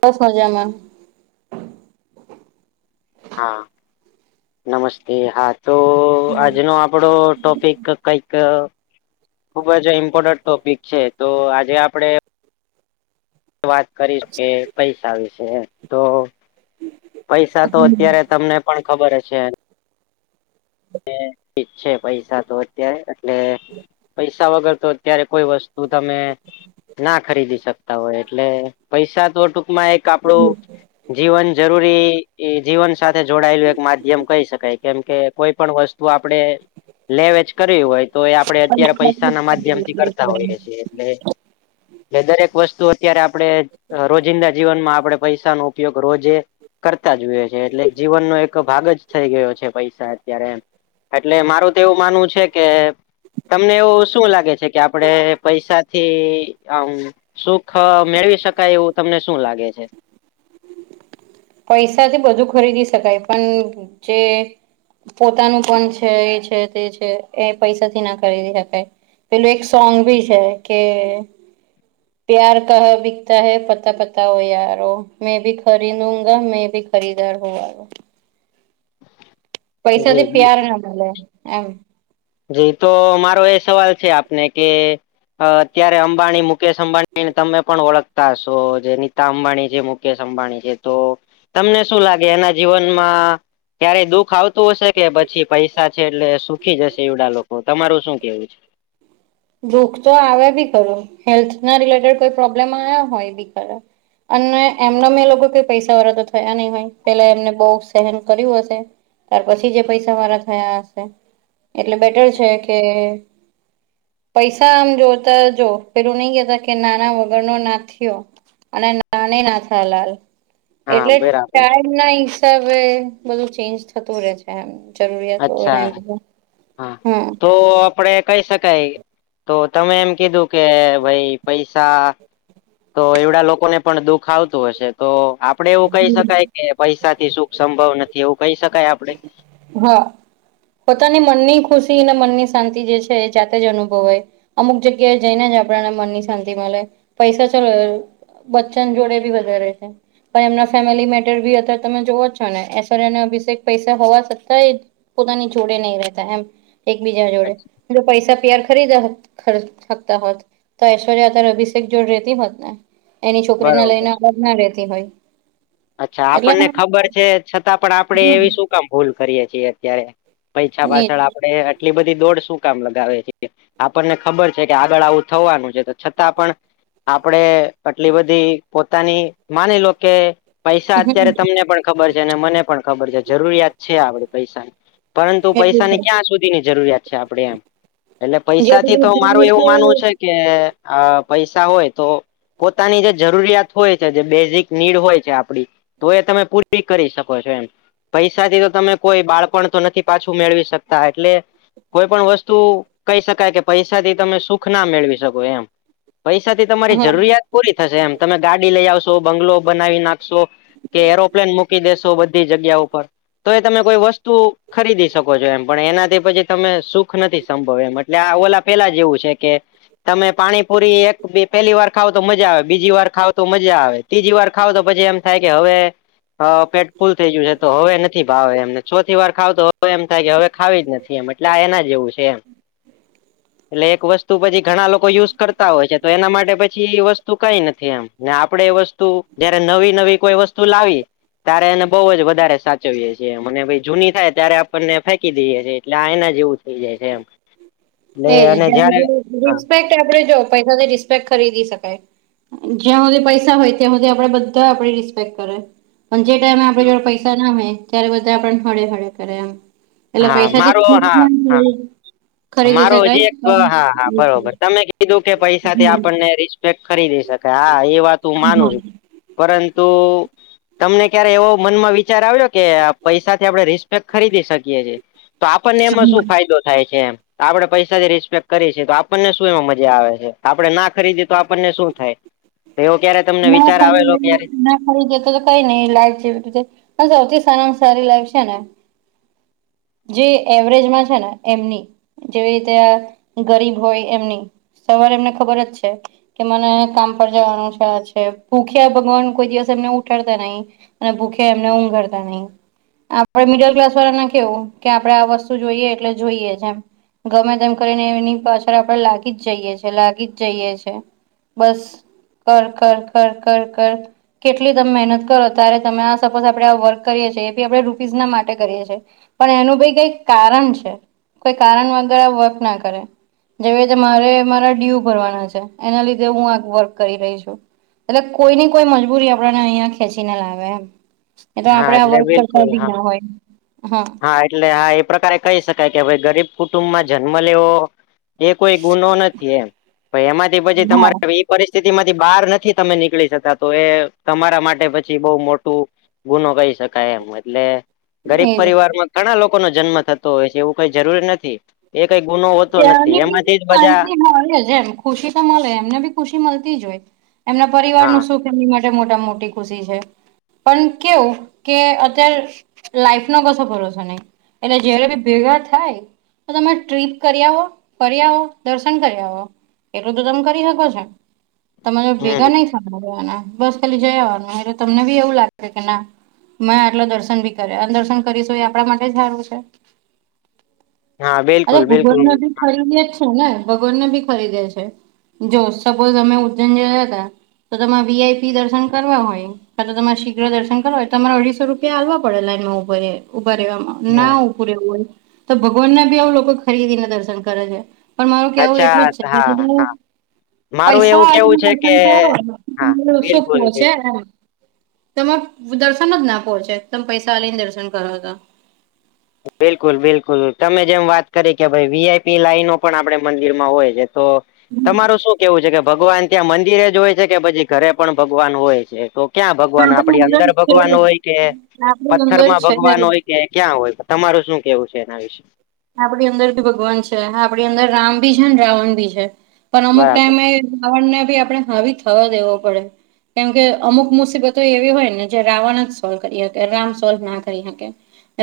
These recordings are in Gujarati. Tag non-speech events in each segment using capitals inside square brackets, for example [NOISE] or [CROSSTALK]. બસ મજામાં. હા નમસ્તે હા તો હમ આજનો આપણો ટોપિક. કઈક ખુબ જ ઇમ્પોર્ટન્ટ ટોપિક છે તો આજે આપડે. વાત કરીશ કે પૈસા વિશે તો. પૈસા તો અત્યારે તમને પણ ખબર હ છે. ઠીક છે પૈસા તો અત્યારે એટલે પૈસા વગર તો. અ્યારે કોઈ વસ્તુ તમે. ના ખરીદી શકતા હોય એટલે પૈસા તો ટૂંકમાં એક આપડું. જીવન જરૂરી જીવન સાથે જોડાયેલું એક માધ્યમ કહી શકાય કેમ કે કોઈ પણ વસ્તુ. તો આપડણે. લેવેજ કર્યું હોય તો એ આપડે અત્યારે પૈસા ના માધ્યમ થી કરતા હોઈએ છીએ એટલે. [INAUDIBLE] એ દરેક વસ્તુ અત્યારે આપડણે રોજિંદા જીવનમાં આપડે પૈસા નો ઉપયોગ રોજે. કરતા જો હોએ છે એટલે જીવનનો એક ભાગ જ થઈ ગયો છે પૈસા. ત્યારે એટલે મારું તો એવું માનવું છે કે. તમને એવું શું લાગે છે કે આપડે પૈસાથી. આમ સુખ મેળવી શકાય એવું તમને શું લાગે છે. પૈસાથી બધું ખરીદી શકાય પણ જે. પોતાનું પણ છે એ છે તે છે એ પૈસાથી ના ખરીદી શકાય. પેલું એક સોંગ ભી છે કે. પ્યાર ક બિકતા હૈ પતા પતા હો યાર મેં ભી ખરીદુ. મેં ભી ખરીદાર હોવા. પૈસાથી જી પ્યાર ના મળે એમ. જી તો મારો એ સવાલ છે આપને કે. અ અત્યારે અંબાણી મુકેશ અંબાણીને તમે પણ ઓળખતા હશો જે નીતા અંબાણી છે. મુંકેશ અબાની છે તો તમને શું લાગે એના જીવનમાં ક્યારે દુખ આવ હશે કે પછી પૈસા છે એટલે સુખી જશે એવડા લોકો તમારું શું કેવું છે. ભુખ તો આવે બી કરું હેલ્થ ના રિલેટેડ કોઈ પ્રોબ્લેમ આવ્યા હોય બી કરે. અને એમને મેં લોકો કે પૈસા વાળા તો થયા નહી હોય પેલા એમને બહ સહેન કર્યું હશે. ત્યાર પછી જે પૈસા મારા થયા હશે એટલે બેટર છે કે. પૈસા આમ જોતા જો પેલું નહી કેતા કે નાના વગરનો ના થયો. અને નાની ના થા લાલ. હા એટલે બરાબર ટાઈમ ના હિસાબે બધું ચેન્જ થતું રહેે છે. એ જરૂરિયાતો ને અચ્છા બધું હા હમ. તો આપડે કહી શકાય તો તમે એમ કીધું કે ભાઈ પૈસા તો એવડા લોકોને પણ દુઃખ આવતું હશે તો આપડે એવું કહી શકાય કે પૈસા થી સુખ સંભવ નથી એવું કહી શકાય આપડે? હા. પોતાની મનની ખુશી અને મનની શાંતિ જે છે એ જાતે જ અનુભવાય. અમુક જગ્યાએ જઈને જ આપણને મનની શાંતિ મળે પૈસા ચાલ બચ્ચન જોડે ભી વધારે છે. પણ એમના ફેમિલી મેટર ભી અત્યારે તમે જોવો જ છો ને એશ્વર્ય અને અભિષેક પૈસા હોવા છતાં એ પોતાની જોડે નહીં રહેતા એમ એકબીજા જોડે. જો પૈસા પ્યાર ખરીદા ખરી શકતા હોત તો ઐશ્વર્ય અત્યારે અભિષેક જોડ રેતી હોત ને એની છોકરીને બરોબર લઈને અલગ ના રેતી હોય. અચ્છા એટલે આપણને આમ ખબર છે છતાં પણ આપણે હમ, એવી શું કામ ભૂલ કરીએ છીએ અત્યારે. પૈછા એ પાછળ આપડે આટલી બધી દોડ શું કામ લગાવે છે. આપણને ખબર છે કે આગળ આવું થવાનું છે તો છતાં પણ આપડે આટલી બધી પોતાની માની લો કે પૈસા અત્યારે તમને પણ ખબર છે અને મને પણ ખબર છે જરૂરિયાત છે આપડ પૈસાની. પરંતુ એટલું છે પૈસાની ક્યાં સુધીની જરૂરિયાત છે આપડે એમ. એટલે પૈસા જ્યાં થી તો સુધી જે મારું એવું માનવું દિવસો છે કે પૈસા હોય તો પોતાની જે જરૂરિયાત હોય છે જે બેઝિક નીડ હોય આપડી તો એ તમે પૂરી કરી શકો છો એમ. પૈસા થી તો તમે કોઈ બાળપણ તો નથી પાછું મેળવી શકતા એટલે કોઈ પણ વસ્તુ કહી શકાય કે પૈસા થી તમે સુખ ના મેળવી શકો એમ. પૈસા થી તમારી હા જરૂરિયાત પૂરી થશે એમ તમે ગાડી લઈ આવશો બંગલો બનાવી નાખ કે એરોપ્લેન મૂકી દેેશો બધી જગ્યા ઉપર તો એ તમે કોઈ વસ્તુ ખરીદી શકો છો એમ પણ એનાથી પછી તમે સુખ નથી સંભવ એમ એટલે આ ઓલા પેલા જેવું છે કે તમે પાણીપુરી એક પહેલી વાર ખાવ તો મજા આવે બીજી વાર ખાવ તો મજા આવે ત્રીજી વાર ખાવ તો પછી એમ થાય કે હવે હ પેટ ફૂલ થઈ ગયું છે તો હવે નથી ભાવે એમને ચોથી વાર ખાવ તો હવે એમ થાય કે હવે ખાવી જ નથી. એમ એટલે આ એના જેવું છે એમ. એટલે એક વસ્તુ પછી ઘણા લોકો યુઝ કરતા હોય છે તો એના માટે પછી એ વસ્તુ કઈ નથી એમ આપડે એ વસ્તુ જયારે નવી નવી કોઈ વસ્તુ લાવી તારે એને બહુ જ વધારે સાચવીએ છીએ મને ભાઈ જૂની થાય ત્યારે આપણને ફેંકી દઈએે છીએ એટલે આ એના જેવું થઈ જાય છે એમ. એજ એટલે અને જયારે હા રિસ્પેક્ટ આપડે જો પૈસાથી રિસ્પેકટ ખરીદી શકાય. જ્યાં સુધી પૈસા હોય ત્યાં સુધી આપડે બધા આપણી રિસ્પેક્ટ કરે. પણ જે ટાઈમે આપડે જો પૈસા ના હોય ત્યારે બધા આપડ હળે હળે કરે એમ. એટલે હા પૈસાથી મારો હા હા ખરીદી મારો શકાય હજી એક ના હા હા બરોબર તમે કીધું કે પૈસાથી આપણને રિસ્પેક્ટ ખરીદી શકાય હા એ વાત હું માનું છું પરંતુ તમને ક્યારે એવો મનમાં વિચાર આવયો કે પૈસાથી આપડણે રિસ્પેક્ટ ખરીદી શકીએ છીએ. તો આપણને એમાં શું ફાયદો થાય છે એમ આપણે પૈસા જે રિસ્પેક્ટ કરીએ છે તો આપણને શું એમાં મજા આવે છે આપણે ના ખરીદીએ તો આપણને શું થાય એવો ક્યારે તમને વિચાર આવેલો ક્યારે મરી જતો તો કઈ નઈ લાઈફ જેવી રીતે પણ સૌથી સારામાં સારી લાઈફ છે ને જે એવરેજમાં છે ને એમની જેવી રીતે આ ગરીબ હોય એમની. સવારે એમને ખબર જ છે. કે મને કામ પર જવાનું છે આ છે ભૂખ્યા ભગવાન કોઈ દિવસ એમને ઉઠાતા નહીં. અને ભૂખે એમને ઊંઘરતા નહીં આપણે મિડલ ક્લાસ વાળા ના કેવું કે આપડણે આ વસ્તુ જોઈએ એટલે જોઈએ જ એમ. ગમે તેમ કરીને એની પાછળ આપડે લાગી જ જઈએ છેીએ લાગી જ જઈએ છે બસ કર કર કર કર કર કેટલી તમે મહેનત કરો ત્યારે તમે આ સપોઝ આપણેે વર્ક કરીએ છીએ એ બી આપડે રૂપીઝ ના માટે કરીએ છીએ પણ એનું ભાઈ કઈ કારણ છે કોઈ કારણ વગર વર્ક ના કરે જેવીતે મારે મારા ડ્યુ ભરવાના છે એના લીધે હું આ વર્ક કરી રહી છું એટલે કોઈ ની કોઈ મજબૂરી આપણને અહિયાયા ખેંચીને લાવે એમ એ તો હા આપણે એટલે વર્ક કરતા બિલકુલ ભી હા. ના હોય હા હા એટલે હા એ પ્રકારે કહી શકાય કે ભાઈ ગરીબ કુટુંબમાં જન્મ લેવો એ કોઈ ગુનો નથી એમ એમાંથી પછી હા તમારે પરિસ્થિતિ માંથી બહાર નથી તમે નીકળી શતા તો એ તમારા માટે પછી બહ મોટું ગુનો કહી શકાય એમ એટલે ગરીબ એજ પરિવારમાં ઘણા લોકો નો જન્મ થતો હોય છે એવું કઈ જરૂરી નથી એ કઈ ગુનો નથી ત્યાની બી એમાંથી જ બધા શાંતિ મળે છે એમ ખુશી તો મળે એમને બી ખુશી મળતી જ હોય એમના પરિવાર ન હા સુખ એની માટે મોટા મોટી ખુશી છે પણ કેવું કે અત્યારે લાઈફ નો કો ભરોસો નહી એટલે જય્યારે બી ભેગા થાય તો તમે ટ્રીપ કરી આવો ફ આવો દર્શન કરી આવો એટલું તો તમે કરી શકો છો તમે જો હમ ભેગા નઈ સાભ્યા એના બસ ખાલી જયાવાનું એટલે તમને બી એવું લાગે કે ના મેં આટલો દર્શન બી કરે અને દર્શન કરીશું એ આપણા માટે સારું છે હા બલક ભગવાન ને ભી ખરીદે જ છે ને ભગવાનને ભી ખરીદે છે જો સપોઝ અમે ઉજ્જૈનયા હતા તો તમારે વીઆઈપી દર્શન કરવા હોય કા તો તમારે શીઘ્ર દર્શન કરો હોય તો તમારે અઢીો રૂપિયા હાલવા પડેલાનમાં ઉ ઉભા રહેવામાં હમ ના ઉપું રહેવું હોય તો ભગવાન ના બી આવું લોકો ખરીદીને દર્શન કરે છે પણ મારું કેવું એટલું અચ્છા જ હા છે કેું હા મારું એવું કેવું છે કે પૈસાસન હા કરો શું પો બિલકુલ બિલકુલ છે તમારે દર્શન જ ના પહોંચે તમે પૈસા લઈ ને દર્શન કરો તો બિલકુલ બિલકુલ તમે જેમ વાત કરી કે ભાઈ વીઆઈપી લાઈનો પણ આપે મંદિરમાં હોય છે તો તમારું શું કેવું છે કે ભગવાન ત્યાં મંદિરે જ હોય છે કે પછી ઘરે પણ ભગવાન હોય છે તો ક્યાં ભગવાન આપણી આપડી અંદર છે ભગવાન હોય કે આપણી પથ્થર અંદર માં ભગવાન છે હોય કે ક્યાં હોય તમારું શું કેવું છે એના વિશે આપણી અંદર ભગવાન છે આપણી અંદર રામ ભી છે રાવણ બી છે પણ અમુક બરાબર ટાઈમે ણ ને ભી આપણે હાવી થવા દેવો પડે કેમ કે અમુક મુસીબતો એવી હોય ને જે રાવણ જ સોલ્વ કરી શકે રામ સોલ્વ ના કરી શકે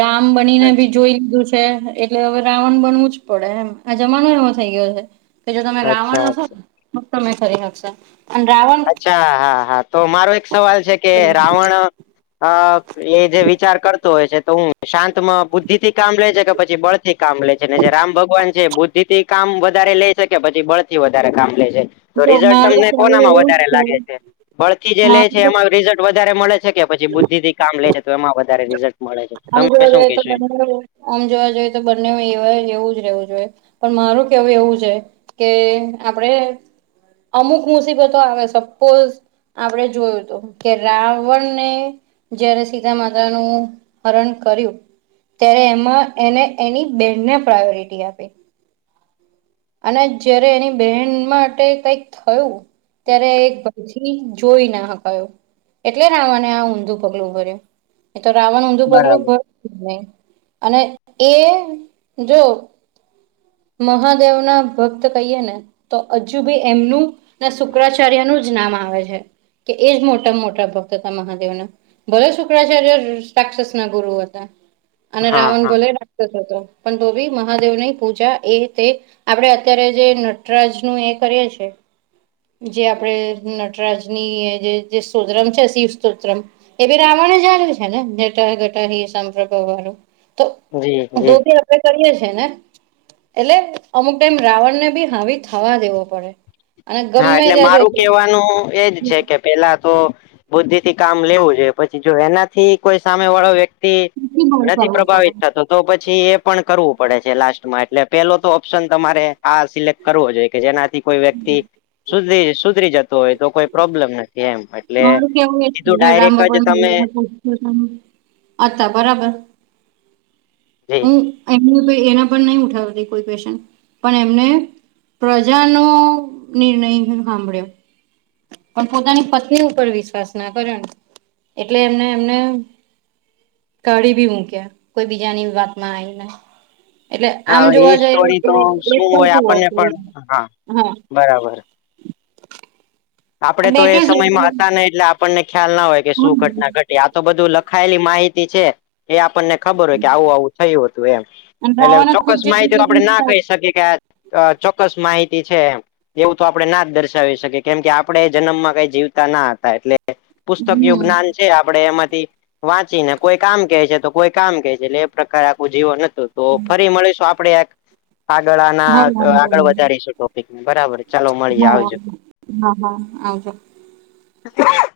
રામ બનીને ભી અચ્છા જોઈ લીધું છે એટલે હવે રાવણ બનવું જ પડે એમ આ જમાનો એવો થઈ ગયો છે કે જો તમે અચ્છા રાવણ હશો અચ્છા. ને તમે ફરી હકશે અચ્છા હા હા તો મારો એક સવાલ છે કે રાવણ હ એ જે વિચાર કરતો હોય છે તો હું શાંતમાં બુદ્ધિ થી કામ લે છે કે પછી બળ થી કામ લે છે ને જે રામ ભગવાન છે બુદ્ધ કામ વધારે લે છે કે પછી બળથી વધારે કામ લે શ તો જો રિઝલ્ટ મારું તો તમને કહેવું કોનામાં એવું જ વધારે લાગે છે બળ થી જે લે મારું છે તો એમાં રિઝલ્ટ વધારે મળે છે કે પછી બુદ્ધિ થી કામ લે છે. તો એમાં વધારે રીઝલ્ટ હમુરવેતો બંગ આમ જોવા જોઈએ તો બંને એ એવું જ રહેવું જોઈએ પણ મારું કેવું એવું છે કે આપડે અમુક મુસીબતો આવે સપોઝ આપણે જોયું તોું કે રાવણને જયારે સીતા માતાનુંું હરણ કર્યું ત્યારે એમાં એને એની બેનને પ્રાયોરિટી આપી અને જયારે એની બહેન માટે કઈક થયું. ત્યારે એક ભાઈ જોઈ ના હકાયો. એટલે રાવણે આ ઊંધું પગલું ભર્યું એ તો રાવણ ઊંધું પગલું બરાબર ભર્યું. અને એ જો મહાદેવ ના ભક્ત કહીએ ને. તો હજુ બી એમનું ના શુક્રાચાર્યનું જ નામ આવે છે. કે એજ મોટા મોટા ભક્ત હતા મહાદેવનાં. ભલે શુક્રાચાર્ય સાક્ષસ ના ગુરુ હતા. અને હા રાવણ હા ભલે રાક્ષસ હતો પણ તો બી મહાદેવ ની પૂજા એ તે આપડે અત્યારે જે નટરાજ નું એ કરીએ છે. જે આપડે નટરાજની જે સ્ત્રમ છે શિવિવ સ્તોત્રમ એ રાવણે જાણ્યું છે ને જટા ઘટા સંપ્ર વાળું તો જી દો જી ત આપ કરીએ છે ને એટલે અમુક ટાઈમ રાવણને બી હાવી થવા દેવો પડે. અને હા ગમે એટલે ત્યાં મારું જોતું કેવાનું એજ છે કે પેલા તો બુદ્ધિ થી કામ લેવું જોએ પછી જો એનાથી કોઈ સામે વાળો વ્યક્તિ નથી કરવું પડે પ્રભાવિત થતો તો પછી એ પણ કરવું પડે છે લાસ્ટમાં એટલે પેલો તો ઓપ્શન તમારે આ સિલેક્ટ કરવો જોઈએ કે જેનાથી કોઈ વ્યક્તિ સુધરી સુધરી જતો હોય તો કોઈ પ્રોબ્લેમ નથી એમ એટલે મારું એ તો ડાયરેક્ટ જ તમે. અછા બરાબર જમ [INAUDIBLE] હું એમને એના પણ નહી ઉઠાવતી કોઈ પેશન્ટ પણ એમને પ્રજાનો નિર્ણય ન‌ઇ હાભળ્યો પણ પોતાની પત્ની ઉપર વિશ્વાસ ના કર્યો એટલે એમને એમને કાઢી ભી મૂક્યા કોઈ બીજાની વાત માં આવી ને એટલે આમ હા એ જોવા જઈએ તો સ્ટોરી શું હોય ખોટું આપણને હતું એમ પણ હા બરાબર આપડે તો બેઠો એ છે સમયમાં એટલે હતા ને એટલે આપણને ખ્યાલ ના હોય કે શું હમ ઘટના ઘટી આ તો બધું લખ ખાયલી માહિતી છે એ આપણને ખબર હોય કે આવું આવું થયું હતું એમ અને એટલે રાવાને ખુદ ચોક્કસ જે માહિતી તો આપડણે ના કહી શકીએ કે અ ચોક્કસ માહિતી છે એવું તો આપડણે ના જ દર્શાવી શકીએ કેમ કે આપણેે જન્મમાં કઈ જીવતા ના હતા એટલે પુસ્તક યું હમ જ્ઞાન આપડે એમાંથી વાંચીને કોઈ આમ કે છે તો કોઈ આમ કે છે એટલે એ પ્રકાર આખું જીવો નથી. તો ફરી મળીશું આપડે એક હ આગળના વાંધો આગળ નહી વધારીશું ટોપિકને બરાબર છે. હા હા હા આજ હ [INAUDIBLE]